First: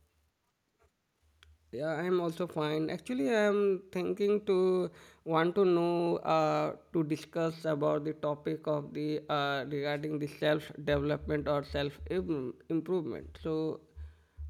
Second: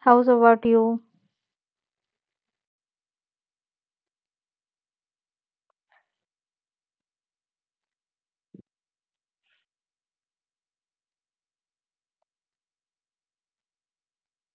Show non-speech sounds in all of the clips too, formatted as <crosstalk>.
how's about you? Yeah, I'm also fine. Actually, I'm thinking to want to know to discuss about the topic of the regarding the self development or improvement. So,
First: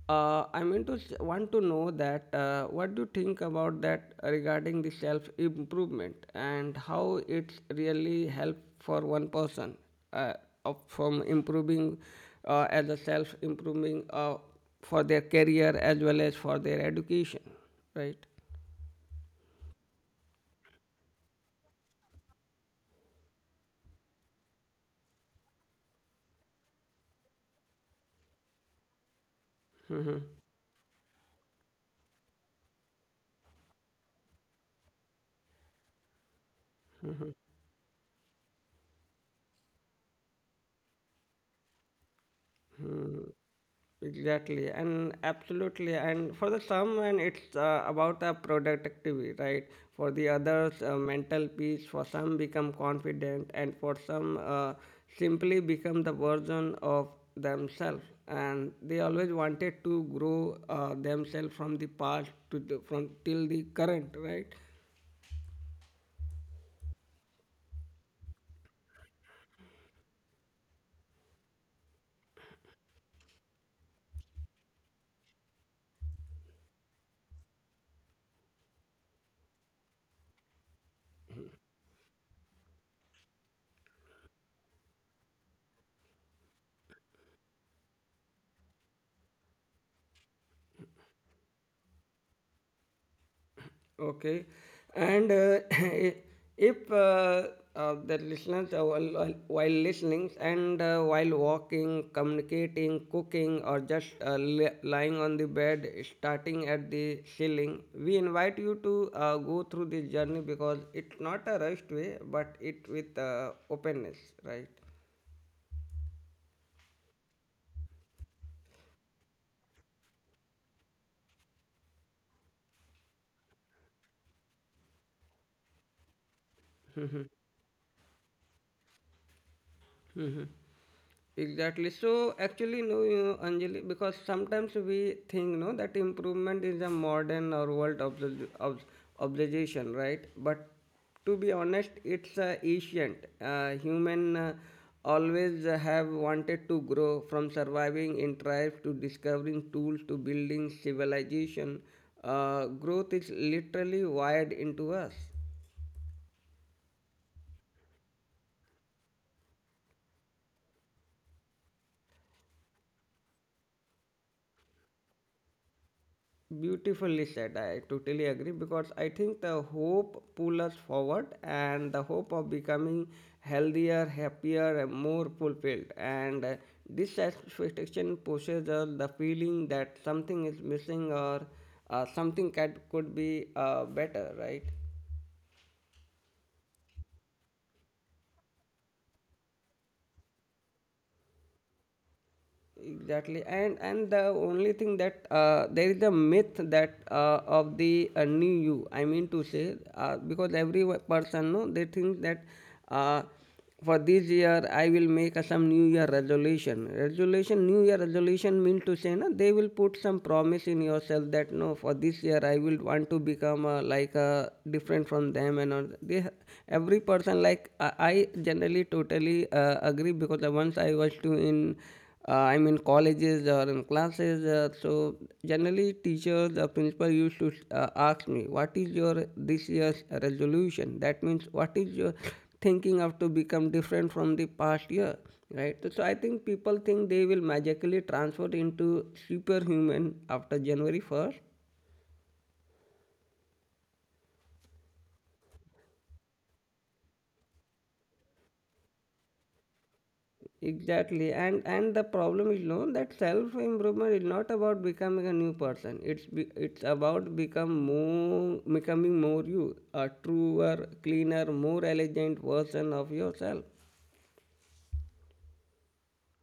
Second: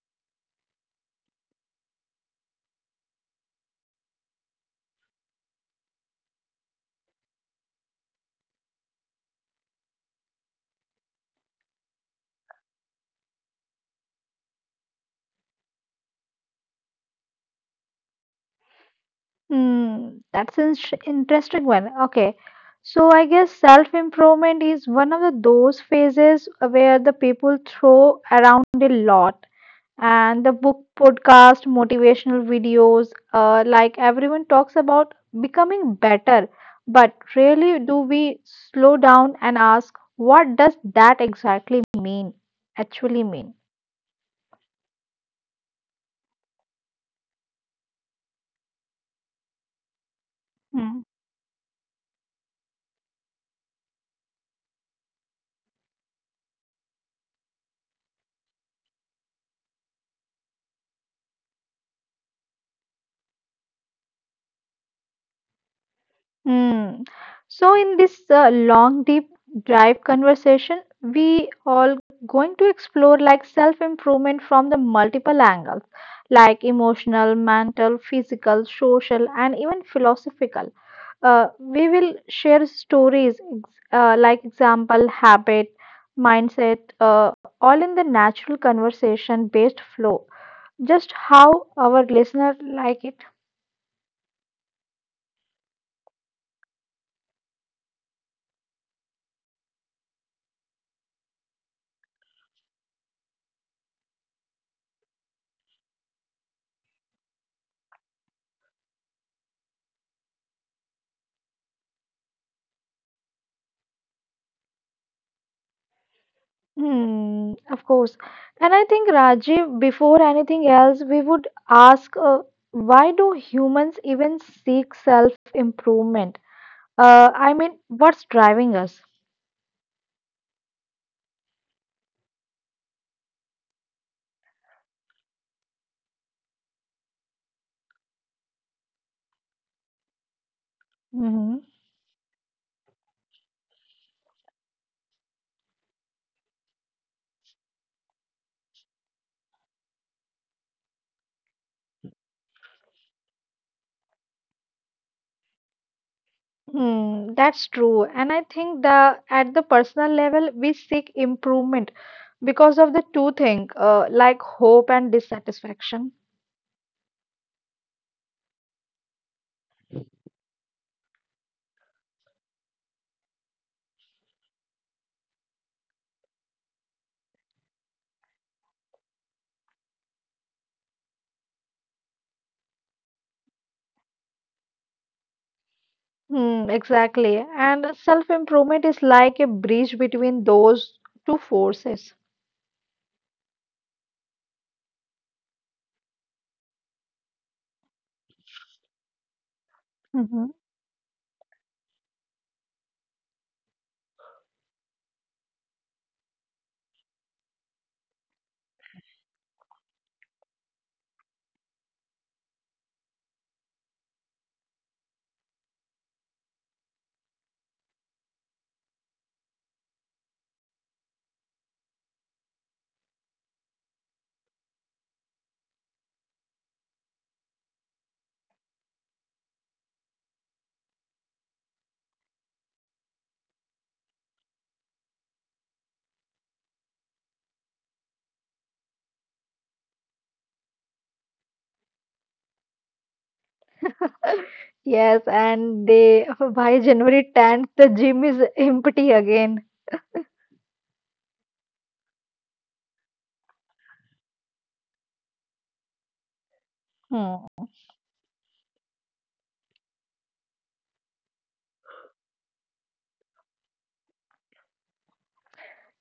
I mean to want to know that what do you think about that regarding the self improvement and how it's really help for one person uh, of, from improving as a self improving. For their career as well as for their education, right? Hmm, that's an interesting one. Okay. So I guess self-improvement is one of those phases where the people throw around a lot. And the book, podcast, motivational videos, like everyone talks about becoming better. But really, do we slow down and ask, what does that exactly mean? Actually mean? Exactly, and absolutely, and for the some and it's about a productivity, right? For the others, Hmm. mental peace for some, become confident, and for some, simply become the version of themselves and they always wanted to grow themselves from the past to from till the current, right? Hmm. So, in this long, deep dive conversation, we all going to explore like self-improvement from the multiple angles, like emotional, mental, physical, social, and even philosophical. We will share stories, like example, habit, mindset, all in the natural conversation-based flow, just how our listener like it. Okay. And <coughs> <laughs> if the listeners, are while listening and while walking, communicating, cooking, or just lying on the bed, starting at the ceiling, we invite you to go through this journey because it's not a rushed way, but it with openness, right? Hmm, of course. And I think, Rajiv, before anything else, we would ask why do humans even seek self-improvement? I mean, what's driving us? Exactly. So actually, no, you Anjali, because sometimes we think, no, that improvement is a modern or world obligation, right? But to Hmm. be honest, it's ancient. Human always have wanted to grow from surviving in tribes to discovering tools to building civilization. Growth is literally wired into us. Hmm, that's true. And I think the at the personal level, we seek improvement because of the two things, like hope and dissatisfaction. Beautifully said. I totally agree because I think the hope pull us forward and the hope of becoming healthier, happier, and more fulfilled. And this satisfaction pushes us the feeling that something is missing or something cat could be better, right? Hmm, exactly. And self-improvement is like a bridge between those two forces. Exactly, and the only thing that there is a myth that of the new you, I mean to say, Mm-hmm. because every person, no, they think that uh, for this year I will make a some new year resolution, resolution, new year resolution, mean to say, no, they will put some promise in yourself that, no, for this year I will want to become like different from them, and all they every person like I generally totally agree because once I was too in I'm in colleges or in classes. So generally, teachers or principal used to ask me, "What is your this year's resolution?" That means, what is your thinking of to become different from the past year, right? So, so I think people think they will magically transfer into superhuman after January 1st. Yes, and they <laughs> by January 10th, the gym is empty again. Exactly, and the problem is, no, that self improvement is not about becoming a new person. It's about become Hmm. more becoming more you, a truer, cleaner, more elegant version of yourself.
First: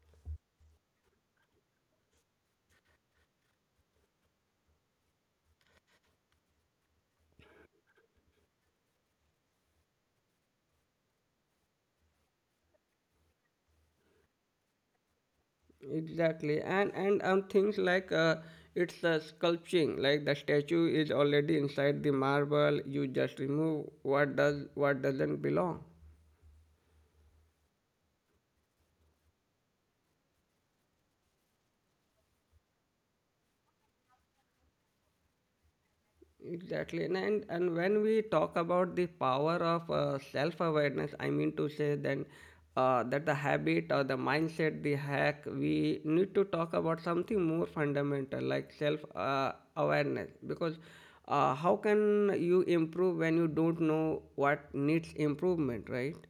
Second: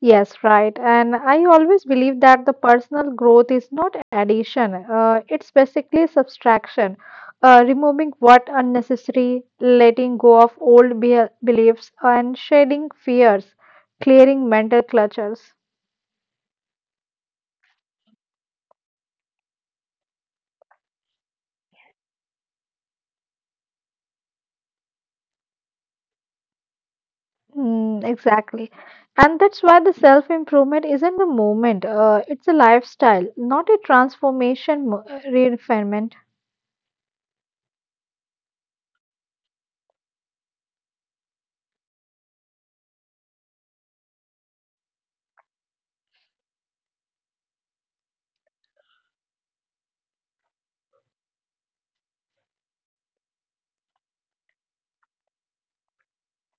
Yes, right. And I always believe that the personal growth is not addition, it's basically subtraction, removing what unnecessary, letting go of old be beliefs, and shedding fears, clearing mental clutters. Exactly, and things like it's a sculpting, like the statue is already inside the marble. You just remove what doesn't belong. Mm, exactly. And that's why the self-improvement isn't a movement. It's a lifestyle, not a transformation, refinement. Exactly. And when we talk about the power of self-awareness, I mean to say, then that the habit or the mindset, the hack, we need to talk about something more fundamental like self-awareness. Because how can you improve when you don't know what needs improvement, right?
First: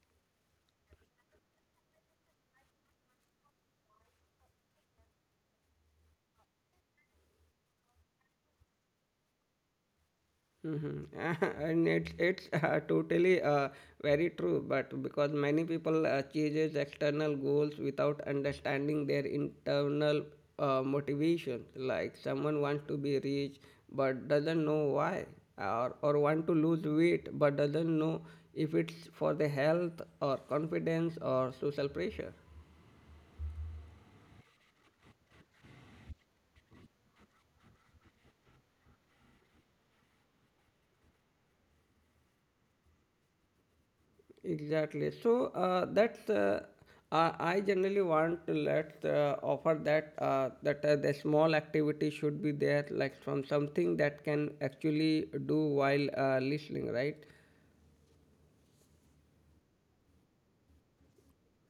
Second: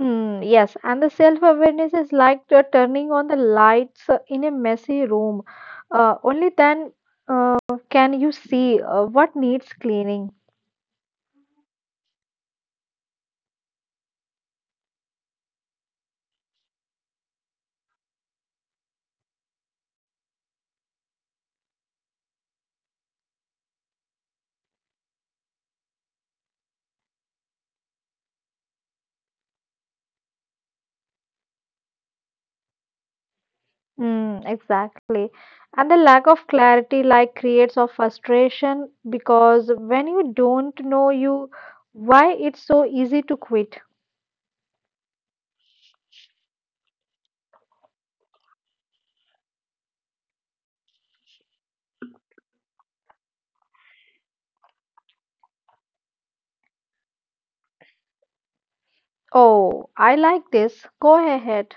Mm, yes, and the self-awareness is like the turning on the lights in a messy room. Only then uh, can you see what needs cleaning. Mm-hmm. <laughs> And it's totally very true, but because many people changes external goals without understanding their internal motivation. Like someone wants to be rich but doesn't know why, or want to lose weight but doesn't know if it's for the health or confidence or social pressure. Mm, exactly. And the lack of clarity like creates of frustration because when you don't know you why it's so easy to quit. Exactly. So that's I generally want to let offer that the small activity should be there, like from something that can actually do while listening, right? Oh, I like this. Go ahead.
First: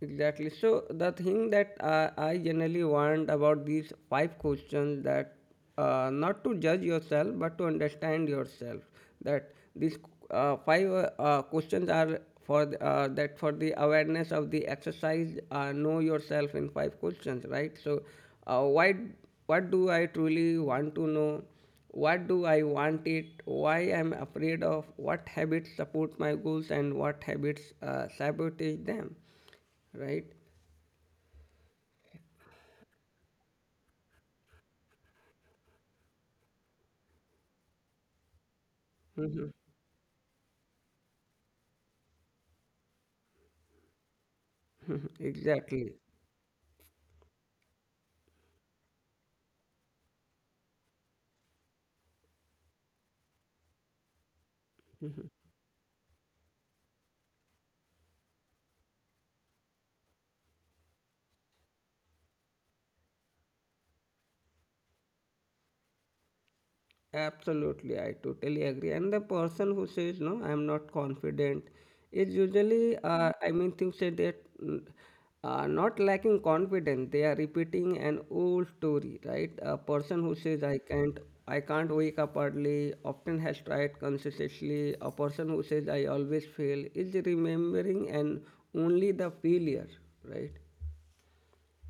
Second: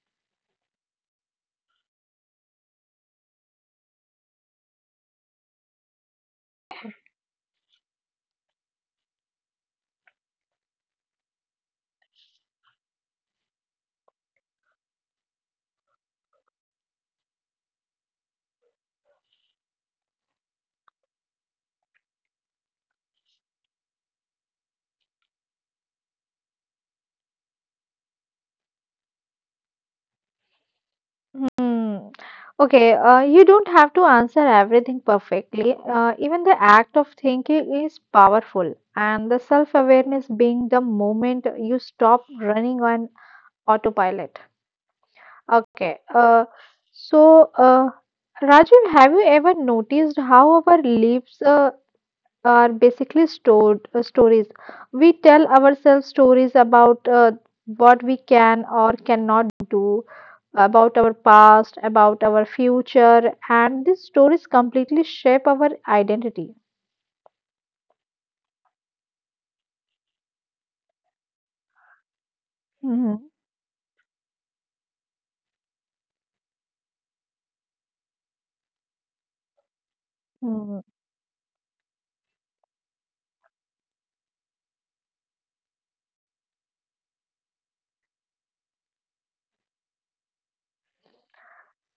Exactly. So the thing that I generally want about these five questions, that not to judge yourself but to understand yourself. That these five questions are for the, that for the awareness of the exercise. Know yourself in five questions, right? So, why? What do I truly want to know? What do I want it? Why I'm afraid of? What habits support my goals, and what habits sabotage them, right? Hmm. Okay, you don't have to answer everything perfectly. Even the act of thinking is powerful, and the <laughs> self-awareness being the moment you stop running on autopilot. Mhm. Okay, Exactly. So uh, Rajiv, have you ever noticed how our lives are basically stored stories. We tell ourselves stories about what we can or cannot do, about our past, about our future, and these stories completely shape our identity. Absolutely. I totally agree. And the person who says, no, I'm not confident, is usually, Hmm. I mean, thinks that they're mm, not lacking confidence. They are repeating an old story, right? A person who says, Hmm. I can't. I can't wake up early, often has tried consistently. A person who says, I always fail, is remembering and only the failure, right?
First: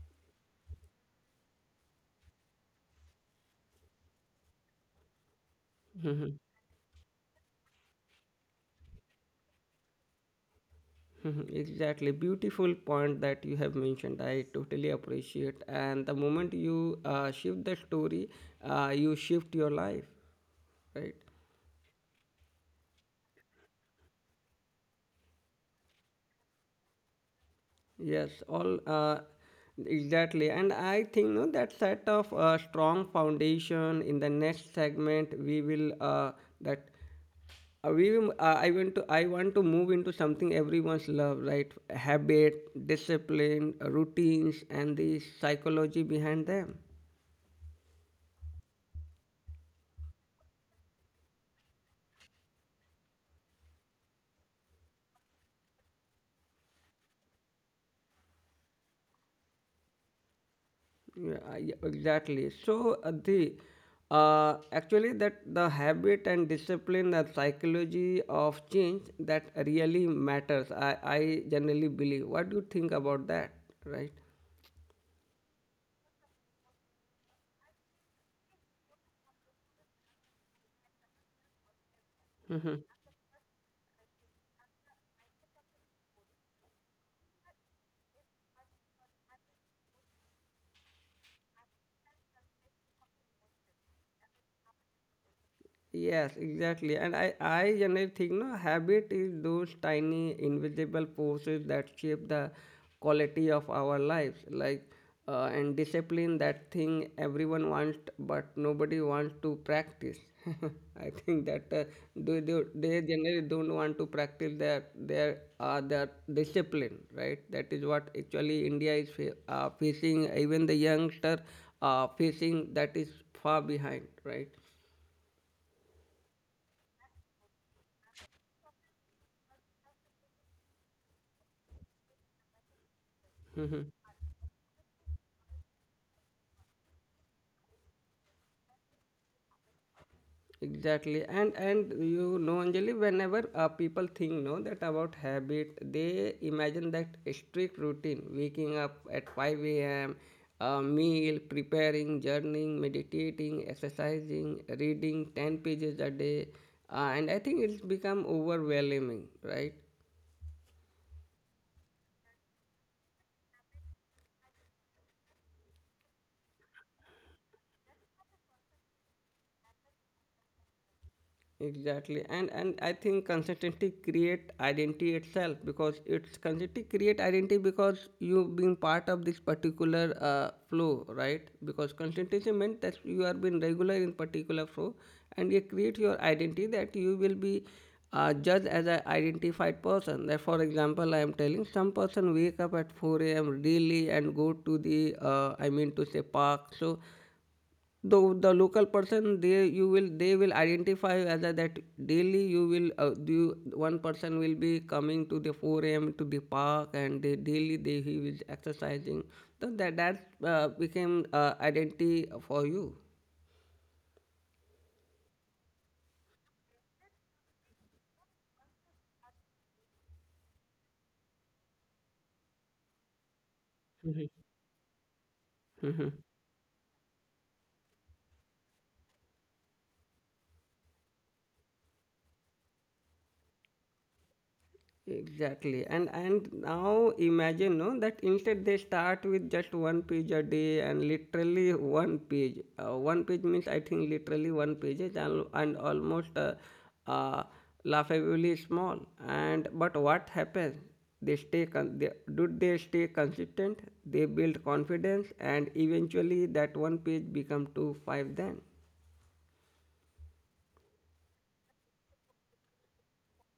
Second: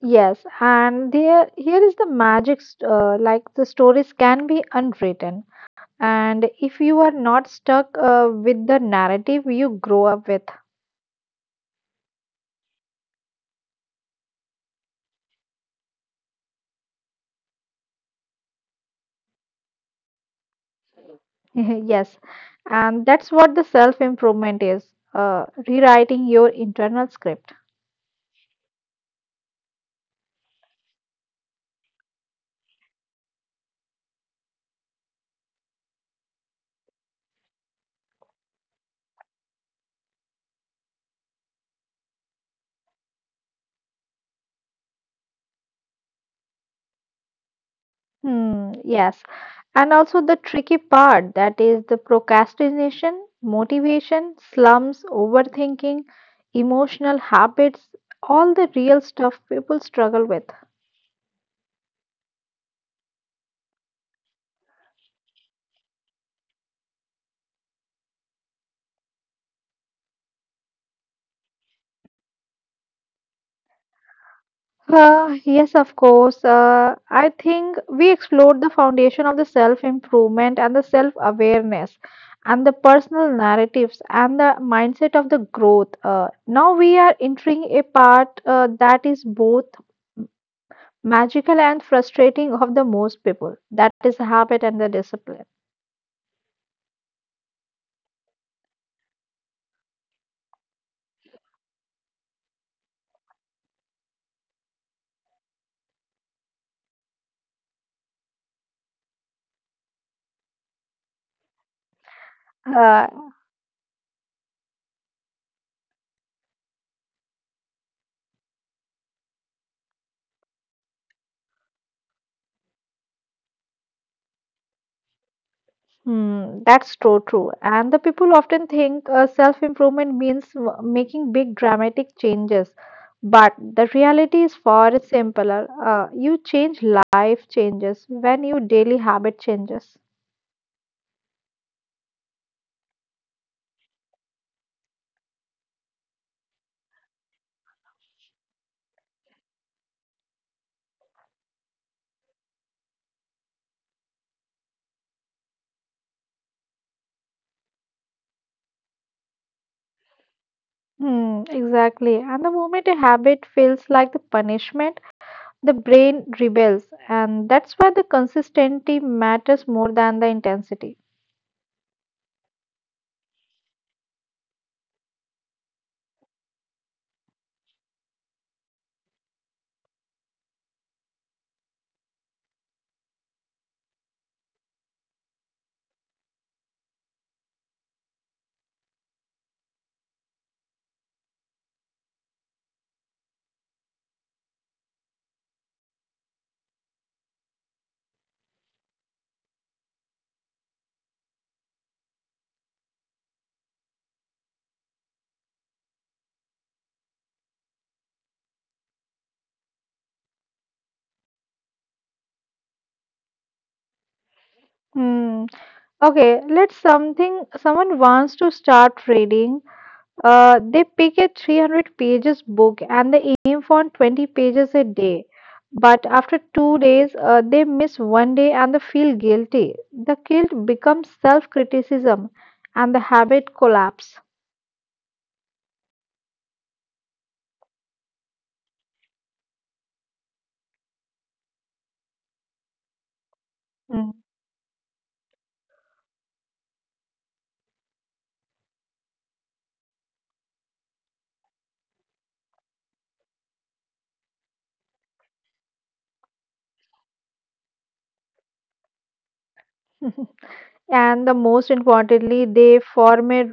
Yes, and there here is the like the stories can be unwritten, <laughs> and if you are not stuck with the narrative you grow up with, Mhm, exactly. Beautiful point that you have mentioned. I totally appreciate. And the moment you shift the story, you shift your life, right? <laughs> yes, and that's what the self improvement is rewriting your internal script. Yes, all exactly. And I think, no, that set of strong foundation in the next segment, we will that we will, I want to move into something everyone's love, right? Habit, discipline, routines, and the psychology behind them. Hmm, yes, and also the tricky part that is the procrastination, motivation, slumps, overthinking, emotional habits, all the real stuff people struggle with. Yeah, yeah, exactly. So, the actually that the habit and discipline and psychology of change that really matters. I generally believe. What do you think about that? Right? Yes, of course. I think we explored the foundation of the self improvement and the self awareness and the Mm-hmm. personal narratives and the mindset of the growth. Now we are entering a part that is both magical and frustrating of the most people that is habit and the discipline. Yes, exactly. And I generally think, no, habit is those tiny invisible forces that shape the quality of our lives. Like and discipline, that thing everyone wants but nobody wants to practice. <laughs> I think that they Uh. generally don't want to practice their their discipline, right? That is what actually India is facing. Even the youngster facing, that is far behind, right? Hmm, that's so true. And the people often think self-improvement means making big dramatic changes. But <laughs> the reality is far simpler. You change life changes when your daily habit changes. Exactly, and you know, Anjali, whenever people think, no, that about habit, they imagine that a strict routine, waking up at 5 a.m, meal preparing, journaling, meditating, exercising, reading 10 pages a day, and I think it's become overwhelming, right? Hmm, exactly. And the moment a habit feels like the punishment, the brain rebels. And that's why the consistency matters more than the intensity. Exactly, and I think consistency create identity itself, because it's consistency create identity, because you being part of this particular flow, right? Because consistency meant that you are being regular in particular flow, and you create your identity that you will be judged as an identified person. That, for example, I am telling, some person wake up at 4 a.m really and go to the I mean to say park. So the local person, they you will, they will identify whether that daily you will do. One person will be coming to the 4 a.m to the park, and they daily they he is exercising. So that became identity for you. Hmm. Okay, let's something someone wants to start reading. They pick a 300 pages book and they aim for 20 pages a day. But <laughs> after 2 days, they miss one day and they feel guilty. The guilt becomes self criticism and the habit collapse. Exactly. And now imagine, no, that instead they start with just one page a day, and literally one page. One page means, I think, Mm. literally one page is al- and almost uh, laughably small. And but what happens? They stay con- they, do they stay consistent? They build confidence, and eventually that one page become 2, 5, then. <laughs> And the most importantly, they form a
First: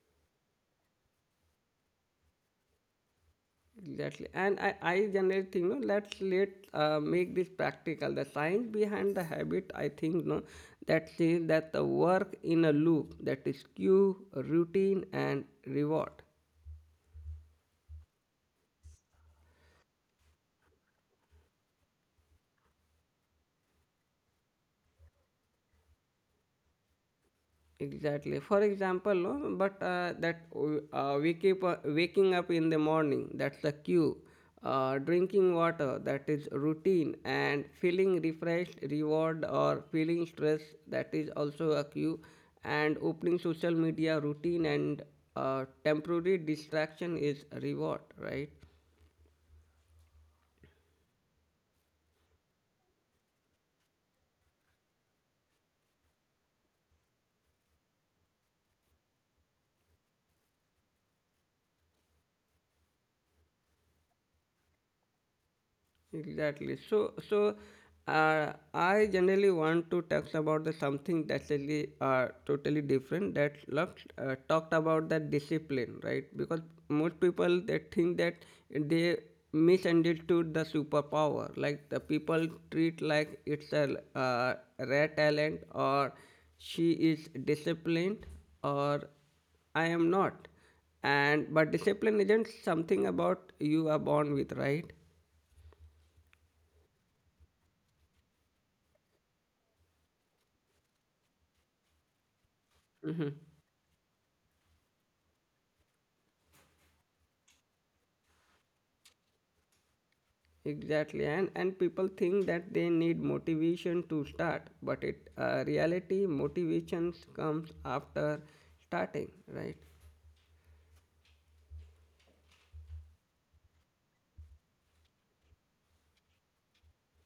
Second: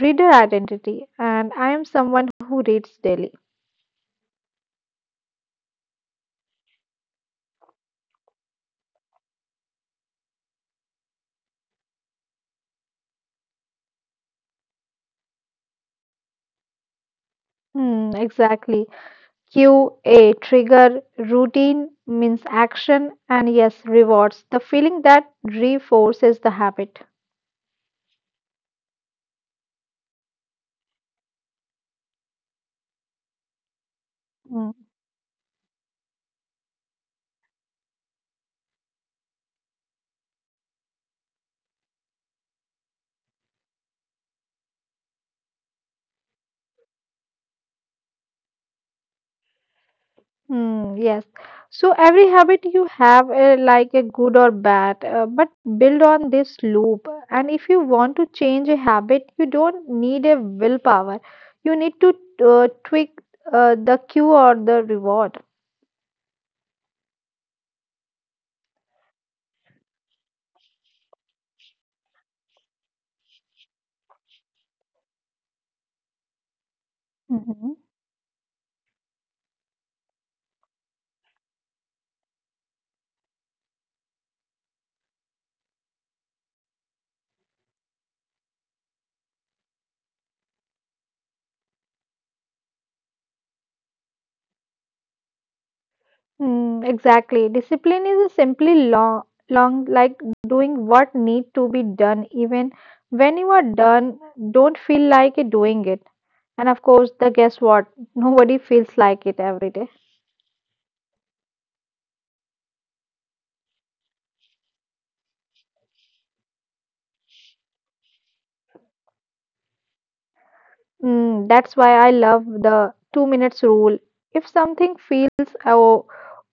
reader identity. And I am someone who reads daily. Exactly, and I generally think, no, let's let make this practical. The science behind the habit, I think, no, that says that the work in a loop, that is cue, routine, and reward. Hmm, exactly. Q, a trigger, routine means action, and yes, rewards the feeling that reinforces the habit. Exactly. For example, no, but that we keep waking up in the morning. That's the cue. Mm. Drinking water. That is routine. And feeling refreshed, reward. Or feeling stress. That is also a cue. And opening social media, routine. And temporary distraction is reward, right? Mm, yes. So every habit you have, like a good or bad, but build on this loop. And if you want to change a habit, you don't need a willpower. You need to tweak the cue or the reward. Exactly. So, so I generally want to talk about the something that's really, totally different. That loves talked about that discipline, right? Because most people they Mm-hmm. think that they misunderstood the superpower. Like the people treat like it's a rare talent, or she is disciplined, or I am not. And but discipline isn't something about you are born with, right? Mm, exactly. Discipline is simply long, long like doing what need to be done, even when you are done, don't feel like it doing it. And of course, the guess what? Nobody feels like it every day. Exactly, and people think that they need motivation to start, but it, reality, motivation comes after starting, right? Mm, that's why I love the 2 minutes rule. If something feels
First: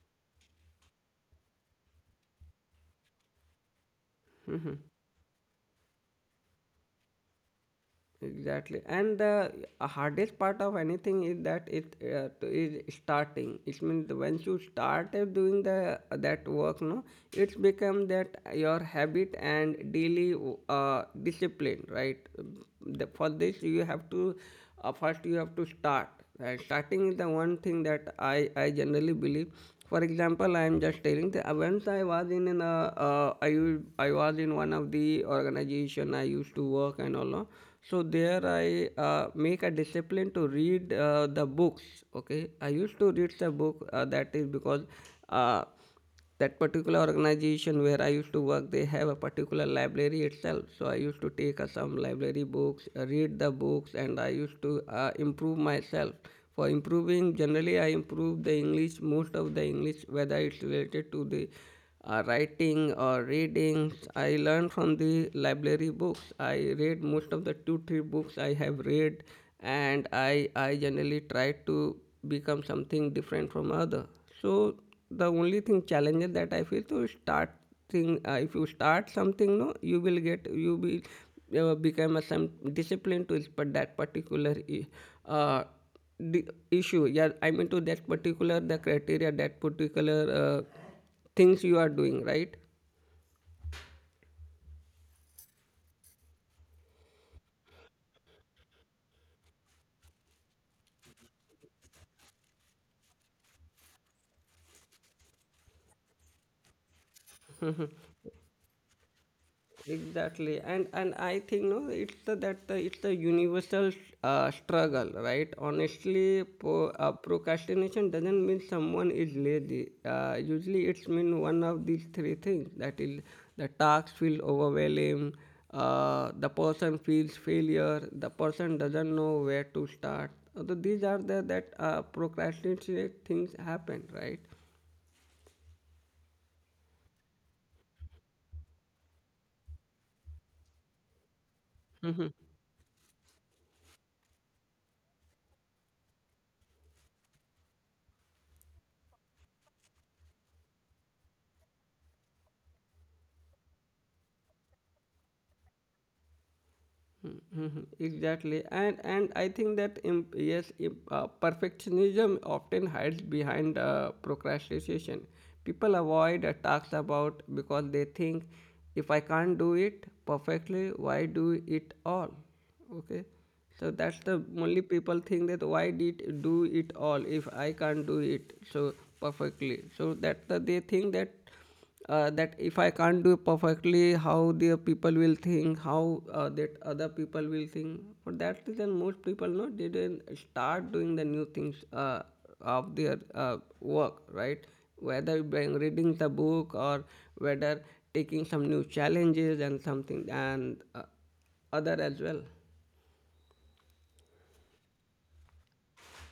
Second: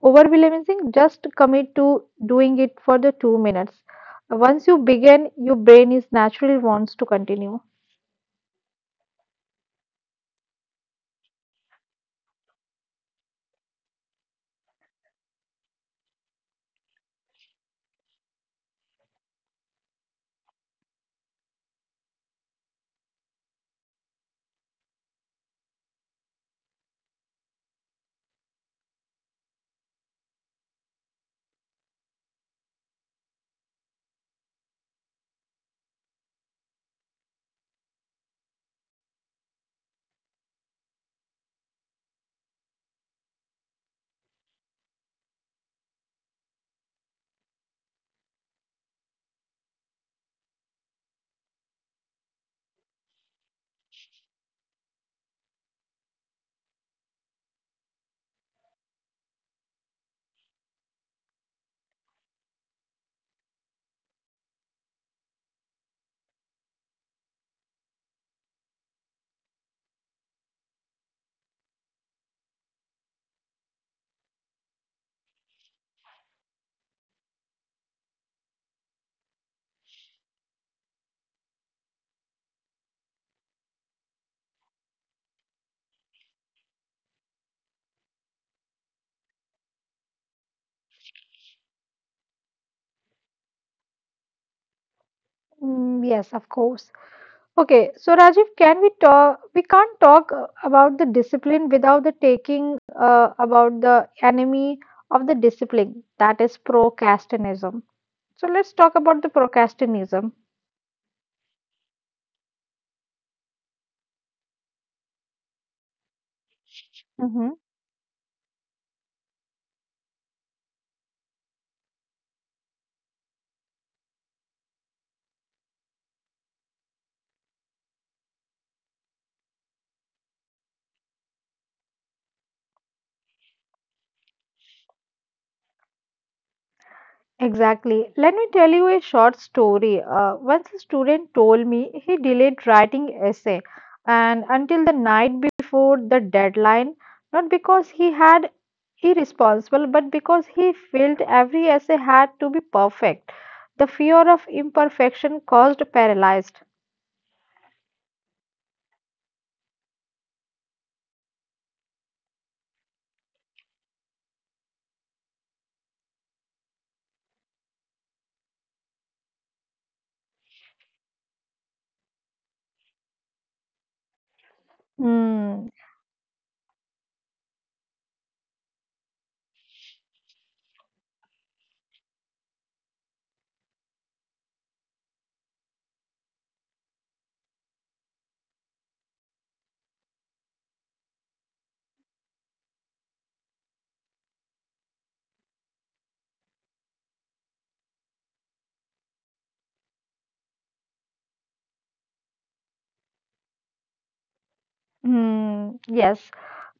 overwhelming, just commit to doing it for the 2 minutes. Once Mhm. you begin, your brain is naturally wants to continue. Exactly, and the hardest part of anything is that it is starting. It means once you start doing the that work, no, it's become that your habit and daily uh, discipline, right? For this, you have to first you have to start, and starting is the one thing that I generally believe. For example, I am just telling that once I was in an I was in one of the organization I used to work and all, so there I make a discipline to read the books. Okay, I used to read the book that is because uh, that particular organization where I used to work, they have a particular library itself. So I used to take some library books, read the books, and I used to improve myself. For improving, generally I improve the English, most of the English, whether it's related to the writing or reading. I learn from the library books. I read most of the two, three books I have read, and I generally try to become something different from other. So the only thing challenges that I feel to start thing. If you start something, no, you will become a some discipline to but that particular I- uh, the issue, yeah, I mean to that particular the criteria that particular uh, things you are doing, right? Mm, yes, of course. Okay, so Rajiv, can we talk? We can't talk about the discipline without the taking about the enemy of the discipline, that is procrastinism. So let's talk about the procrastinism. Exactly, and I think no it's it's the universal struggle, right? Honestly, procrastination doesn't mean someone is lazy. Usually it's mean one of these three things: that is the tasks feel overwhelming, the person feels failure, the person doesn't know where to start. So these are the that procrastinate things happen, right? Exactly. Let me tell you a short story. Once a student told me he delayed writing essay and until the night before the deadline, not because he had irresponsible, but because he felt every essay had to be perfect. The fear of imperfection caused paralyzed. Mhm, exactly, and I think that yes, perfectionism often hides behind procrastination. People avoid talks about, because they think if I can't do it perfectly, why do it all? Okay, so that's the only Hmm. people think that why did do it all if I can't do it so perfectly. So that's the they think that that if I can't do perfectly, how the people will think, how that other people will think. For that reason, most people no didn't start doing the new things of their work, right? Whether by reading the book or whether taking some new challenges and something and other as well. Hmm. Yes.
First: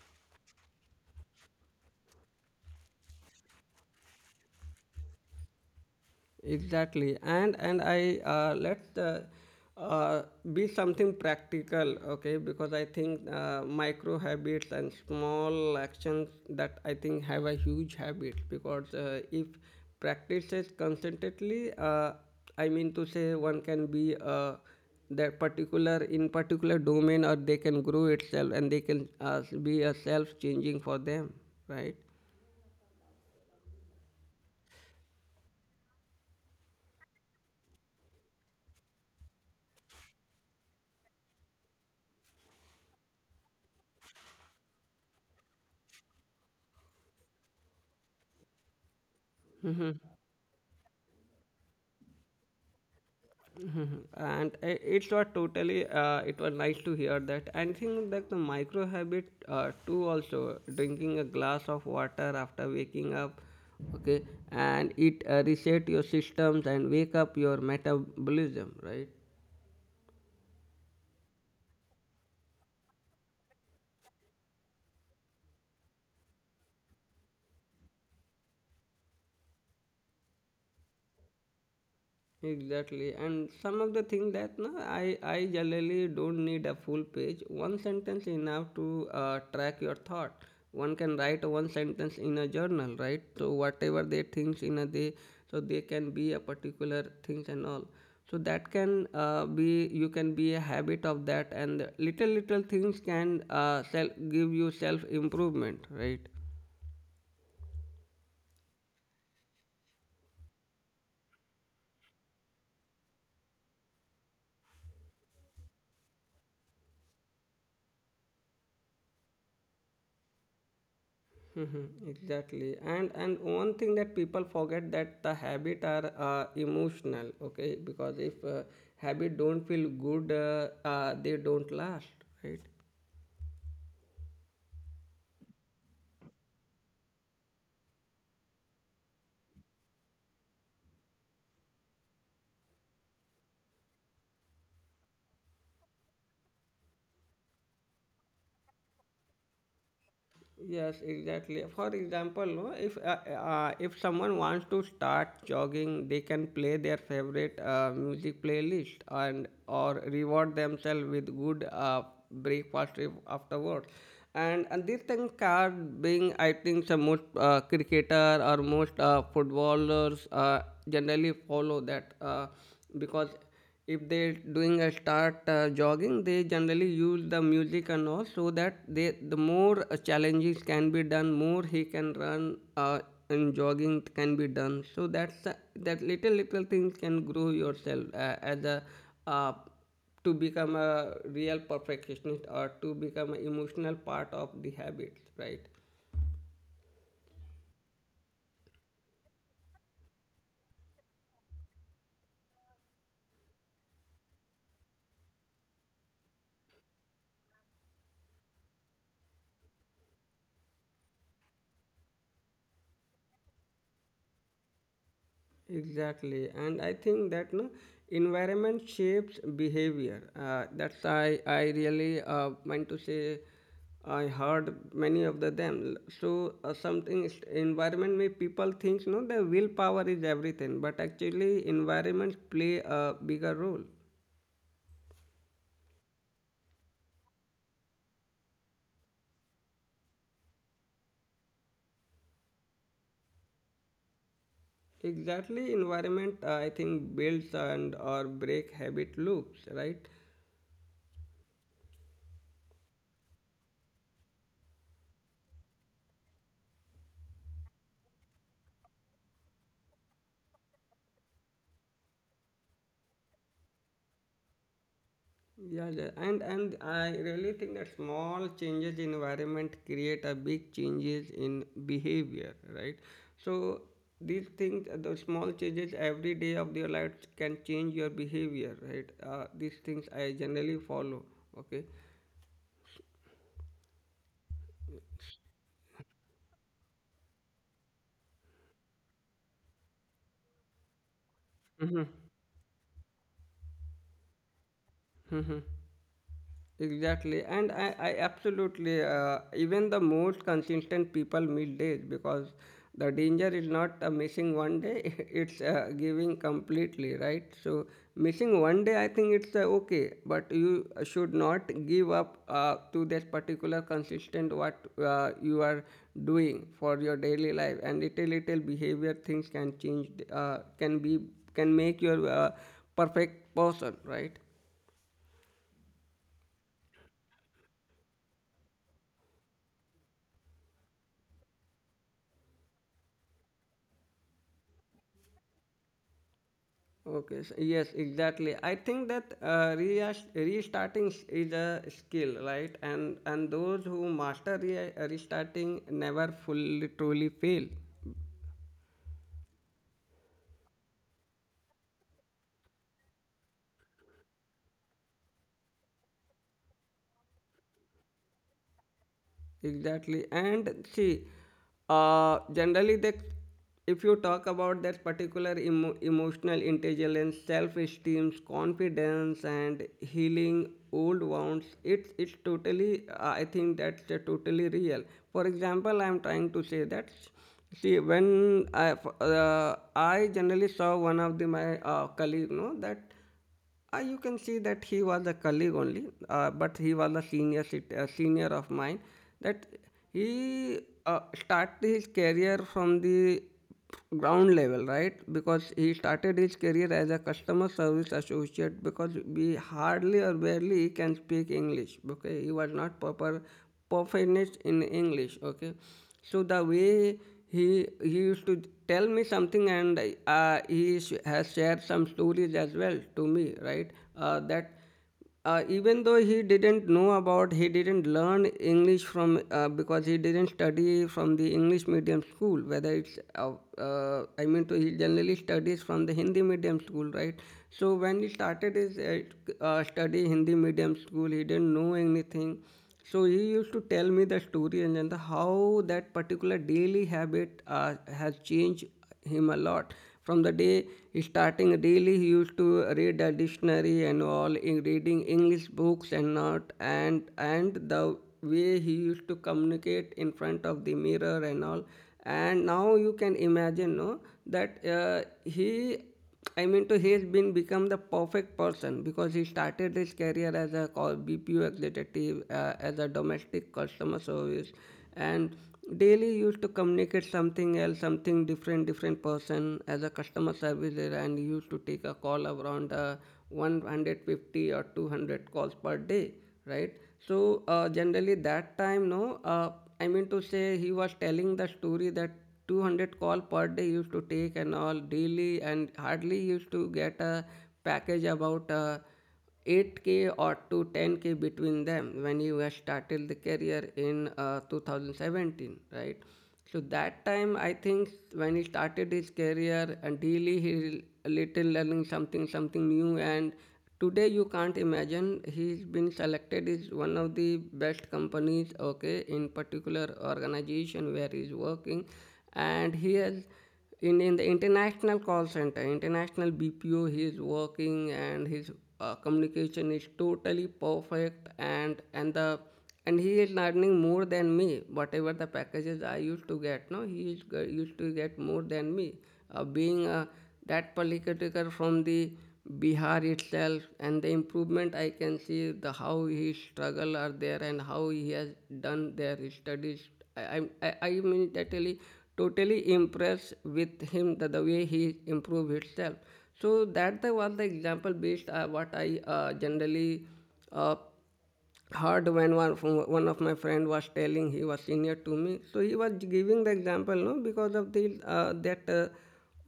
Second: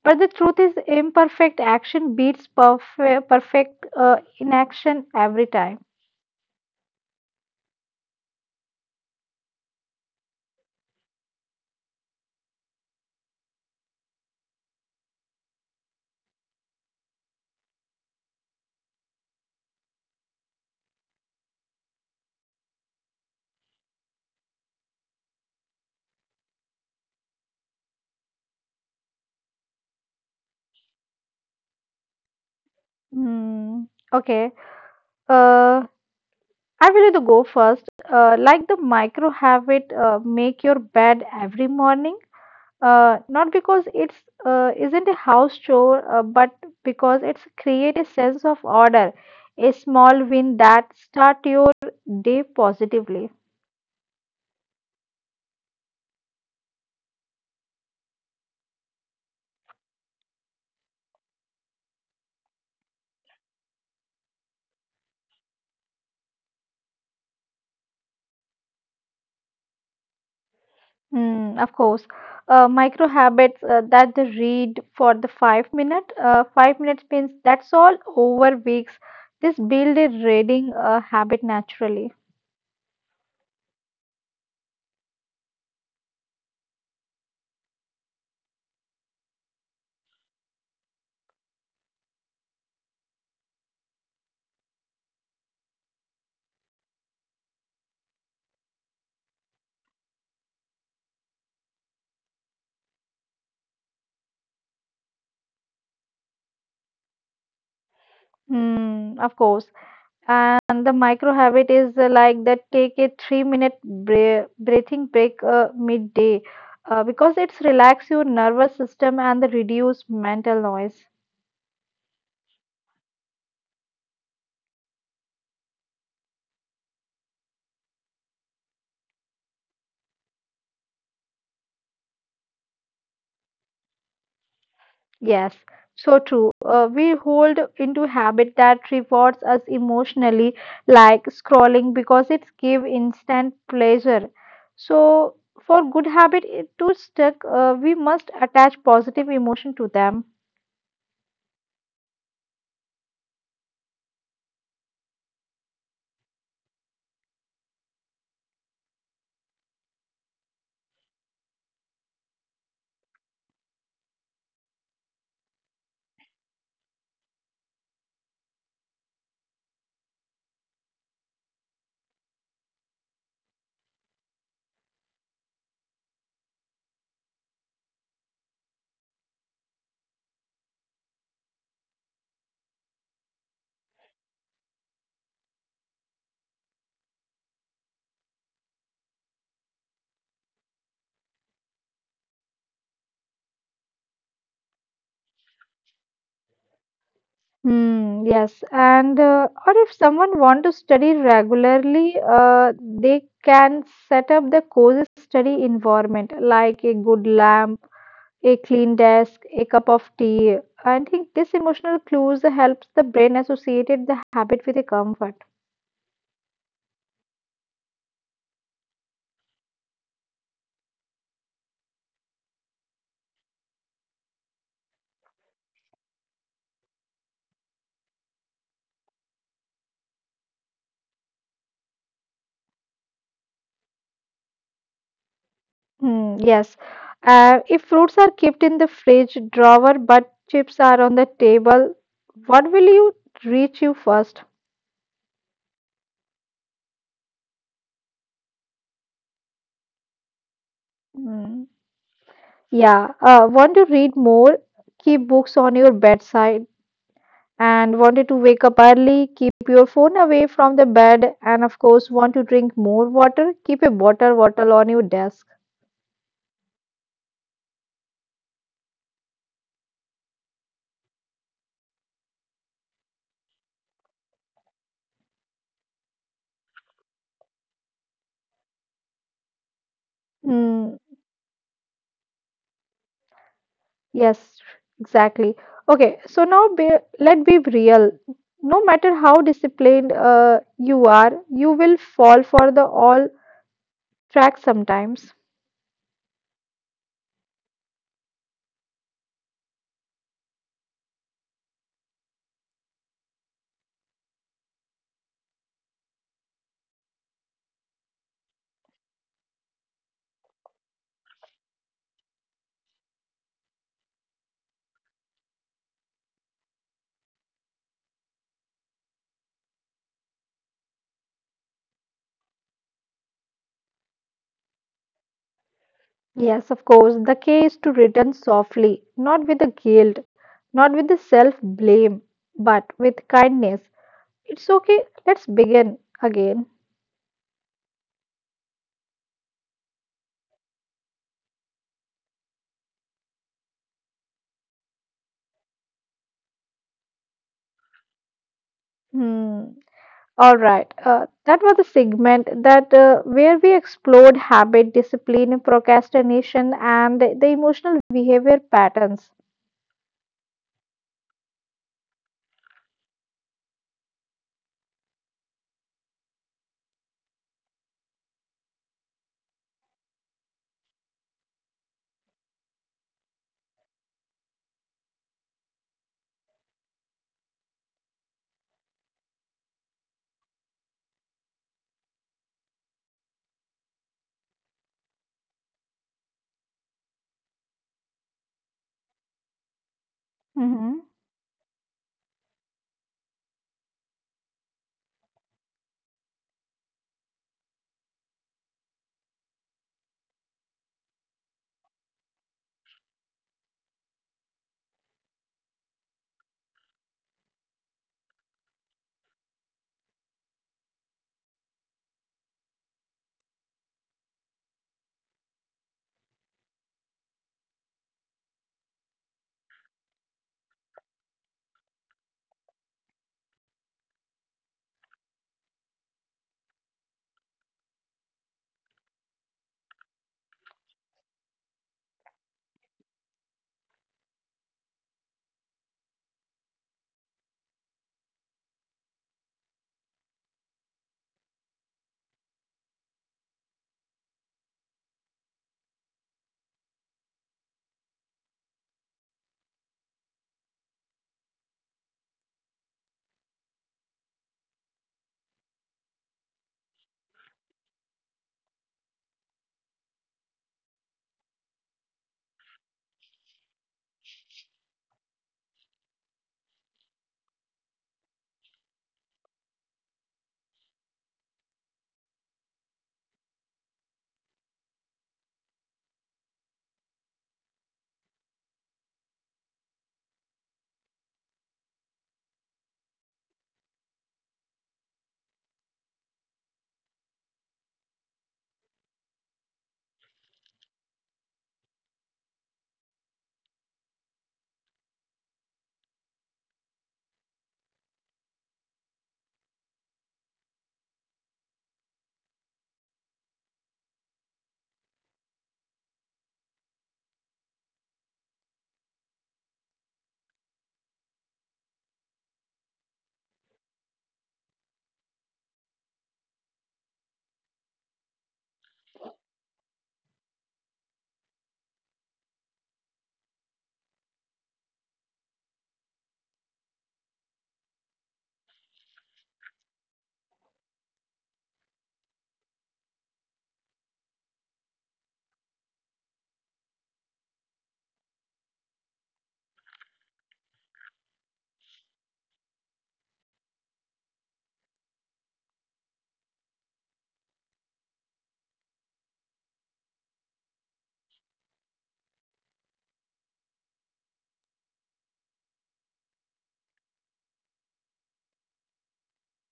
But the truth is, imperfect action beats perfect inaction every time. Exactly, and I let uh, be something practical, okay? Because I think micro habits and small actions that I think have a huge habit. Because if practices consistently, I mean to say, one can be that particular in particular domain, or they can grow itself, and they can be a self changing for them, right? Hmm. Okay. Uh, I will to go first. Like the micro habit, make your bed every morning. Not because it's isn't a house chore, but because it's create a sense of order, a small win that start your day positively. Hmm. And it's not totally it was nice to hear that and think that the micro habit too also drinking a glass of water after waking up. Okay, and it reset your systems and wake up your metabolism, right? Hmm, of course, micro habits that the read for the 5 minute, 5 minutes means that's all over weeks. This build a reading habit naturally. Exactly, and some of the thing that no, I generally don't need a full page. One sentence enough to track your thought. One can write one sentence in a journal, right? So whatever they thinks in a day, so they can be a particular things and all. So that can be, you can be a habit of that, and little little things can self give you self improvement, right? Hmm, of course. And the micro habit is like that take a 3 minute breathing break midday because it's relax your nervous system and the reduce mental noise. Mhm, exactly, and one thing that people forget that the habit are emotional. Okay, because if habit don't feel good, they don't last, right? Yes, so true. We hold into habit that rewards us emotionally, like scrolling, because it's give instant pleasure. So for good habit it to stick, we must attach positive emotion to them. Yes, exactly. For example, no, if someone wants to start jogging, they can play their favorite music playlist and or reward themselves with good breakfast afterwards. And these things are being, I think, some most cricketer or most footballers generally follow that because if they doing a start jogging, they generally use the music and all so that they the more challenges can be done, more he can run and jogging can be done. So that's that little little things can grow yourself as a uh, to become a real perfectionist or to become an emotional part of the habits, right? Hmm, yes, and or if someone want to study regularly, they can set up the cozy study environment like a good lamp, a clean desk, a cup of tea. I think this emotional clues helps the brain associate the habit with a comfort. Exactly, and I think that no environment shapes behavior. That's I really meant to say. I heard many of the them. So something is environment may people thinks no the willpower is everything, but actually environment play a bigger role. Hmm, yes, if fruits are kept in the fridge drawer but chips are on the table, what will you reach you first? Exactly, environment I think builds and or break habit loops, right? Hmm. Yeah, want to read more? Keep books on your bedside and wanted to wake up early? Keep your phone away from the bed and of course want to drink more water? Keep a water bottle on your desk. Yeah, yeah, and I really think that small changes in environment create a big changes in behavior, right? So these things, those small changes every day of your life can change your behavior, right? These things I Hmm, generally follow. Okay. yes, exactly. Okay, let be real. No matter how disciplined you are, you will fall for the all track sometimes. <laughs> Exactly, and I absolutely even the most consistent people meet days because the danger is not missing one day; <laughs> it's giving completely, right? So missing one day, I think it's okay, but you should not give up to that particular consistent what you are doing for your daily life, and little little behavior things can change, can be, can make your perfect person, right? Yes, of course, the key is to return softly, not with the guilt, not with the self blame, but with kindness. It's okay, let's begin again. Okay, so yes, exactly. I think that restarting is a skill, right? And those who master restarting never fully truly fail. Hmm. All right, that was the segment that where we explored habit, discipline, procrastination, and the emotional behavior patterns. Exactly. And see, generally, they, if you talk about that particular emotional intelligence, self-esteem, confidence, and healing old wounds, it's totally. I think that's totally real. For example, I'm trying to say that. See, when I generally saw one of the my colleague, no, that you can see that he was a colleague only, but he was a a senior of mine. That he Mhm. Started his career from the ground level, right? Because he started his career as a customer service associate, because we hardly or barely he can speak English. Okay, he was not proper proficient in English. Okay, so the way he used to tell me something, and he has shared some stories as well to me, right? That even though he didn't know about, he didn't learn English from, because he didn't study from the English medium school, whether it's I mean to, he generally studies from the Hindi medium school, right? So when he started his study Hindi medium school, he didn't know anything. So he used to tell me the story and then the, how that particular daily habit has changed him a lot. From the day he starting daily, he used to read a dictionary and all, in reading English books and not, and and the way he used to communicate in front of the mirror and all. And now you can imagine, no, that he, I mean to, he's been become the perfect person because he started his career as a call BPO executive, as a domestic customer service, and daily used to communicate something else, something different, different person as a customer service, there, and he used to take a call around 150 or 200 calls per day, right? So generally that time, no, I mean to say he was telling the story that 200 call per day used to take and all daily, and hardly used to get a package about 8k or to 10k between them when he was started the career in 2017, right? So that time I think when he started his career and daily he little learning something something new, and today you can't imagine he's been selected is one of the best companies, okay, in particular organization where he's working, and here in the international call center, international BPO he is working, and his communication is totally perfect, and the and he is earning more than me, whatever the packages I used to get, no, he is used to get more than me, being a that political from the Bihar itself, and the improvement I can see the how his struggle are there and how he has done their studies. I mean totally totally impressed with him, the way he improved himself. So that the was the example based what I generally uh, hard when one, one of my friend was telling, he was senior to me, so he was giving the example no because of the uh, that uh,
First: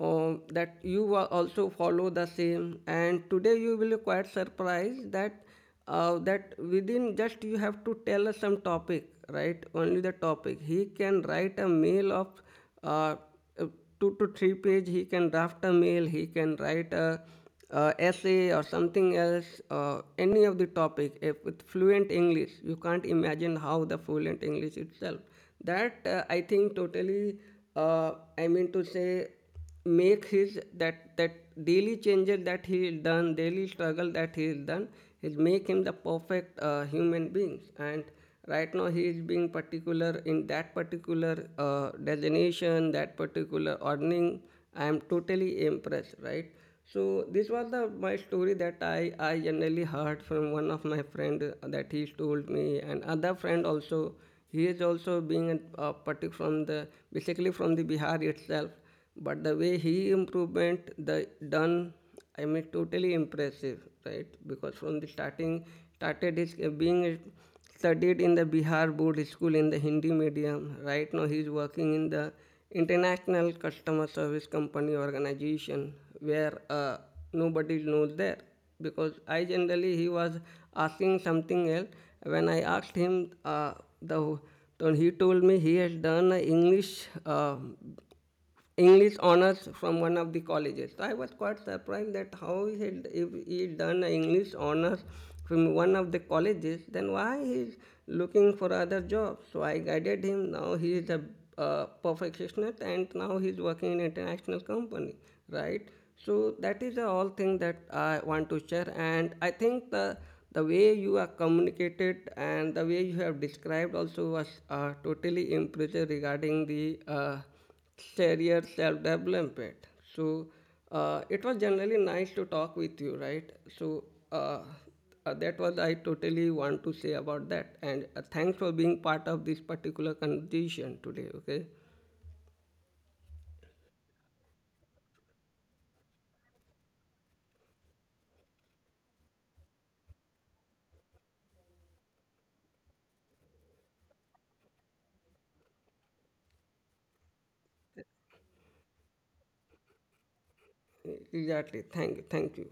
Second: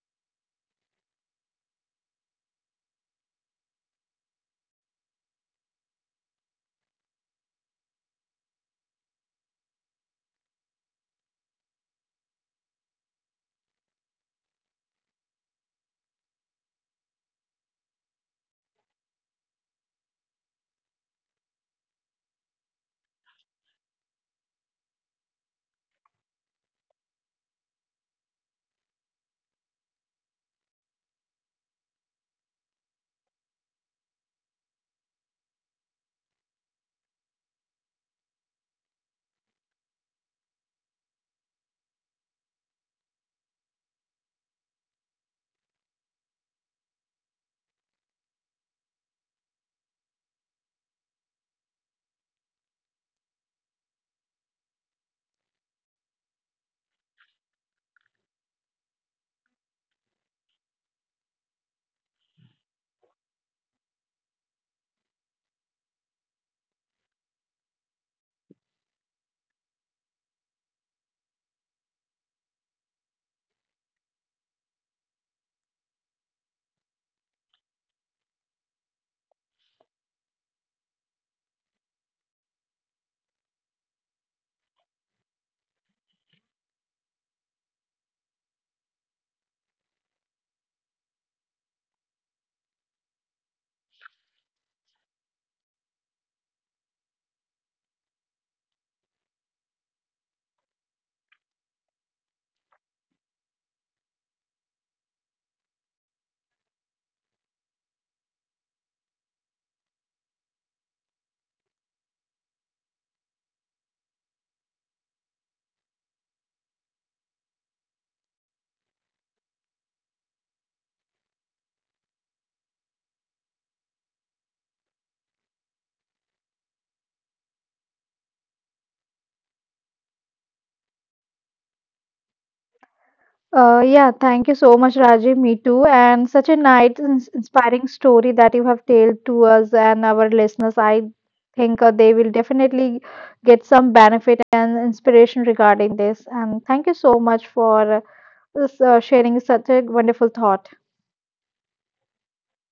um, that you also follow the same, and today you will be quite surprised that that within just you have to tell us some topic, right, only the topic he can write a mail of uh, uh, two to three page, he can draft a mail, he can write a essay or something else, any of the topic if with fluent English. You can't imagine how the fluent English itself that I think totally uh, I mean to say make his that that daily changes that he has done, daily struggle that he has done, is make him the perfect human being, and right now he is being particular in that particular designation, that particular earning. I am totally impressed, right? So this was the my story that I generally heard from one of my friend, that he told me, and other friend also, he is also being a from the basically from the Bihar itself, but the way he improvement the done, I mean totally impressive, right? Because from the starting started his being studied in the Bihar board school in the Hindi medium, right now he is working in the international customer service company organization where nobody knows there, because I generally he was asking something else. When I asked him, uh, the then he told me he has done a English uh, English honors from one of the colleges. So I was quite surprised that how he had if he done a English honors from one of the colleges, then why he's looking for other jobs. So I guided him. Now he is a perfectionist, and now he is working in international company, right? So that is the all thing that I want to share. And I think the way you are communicated and the way you have described also was totally impressive regarding the uh, career self development. So it was generally nice to talk with you, right? So uh, that was I totally want to say about that. And thanks for being part of this particular conversation today. Okay, Yeah, thank you so much, Rajiv. Me too. And such a nice, inspiring story that you have told to us and our listeners. I think they will definitely get some benefit and inspiration regarding this. And thank you so much for sharing such a wonderful thought. exactly. Thank you. Thank you.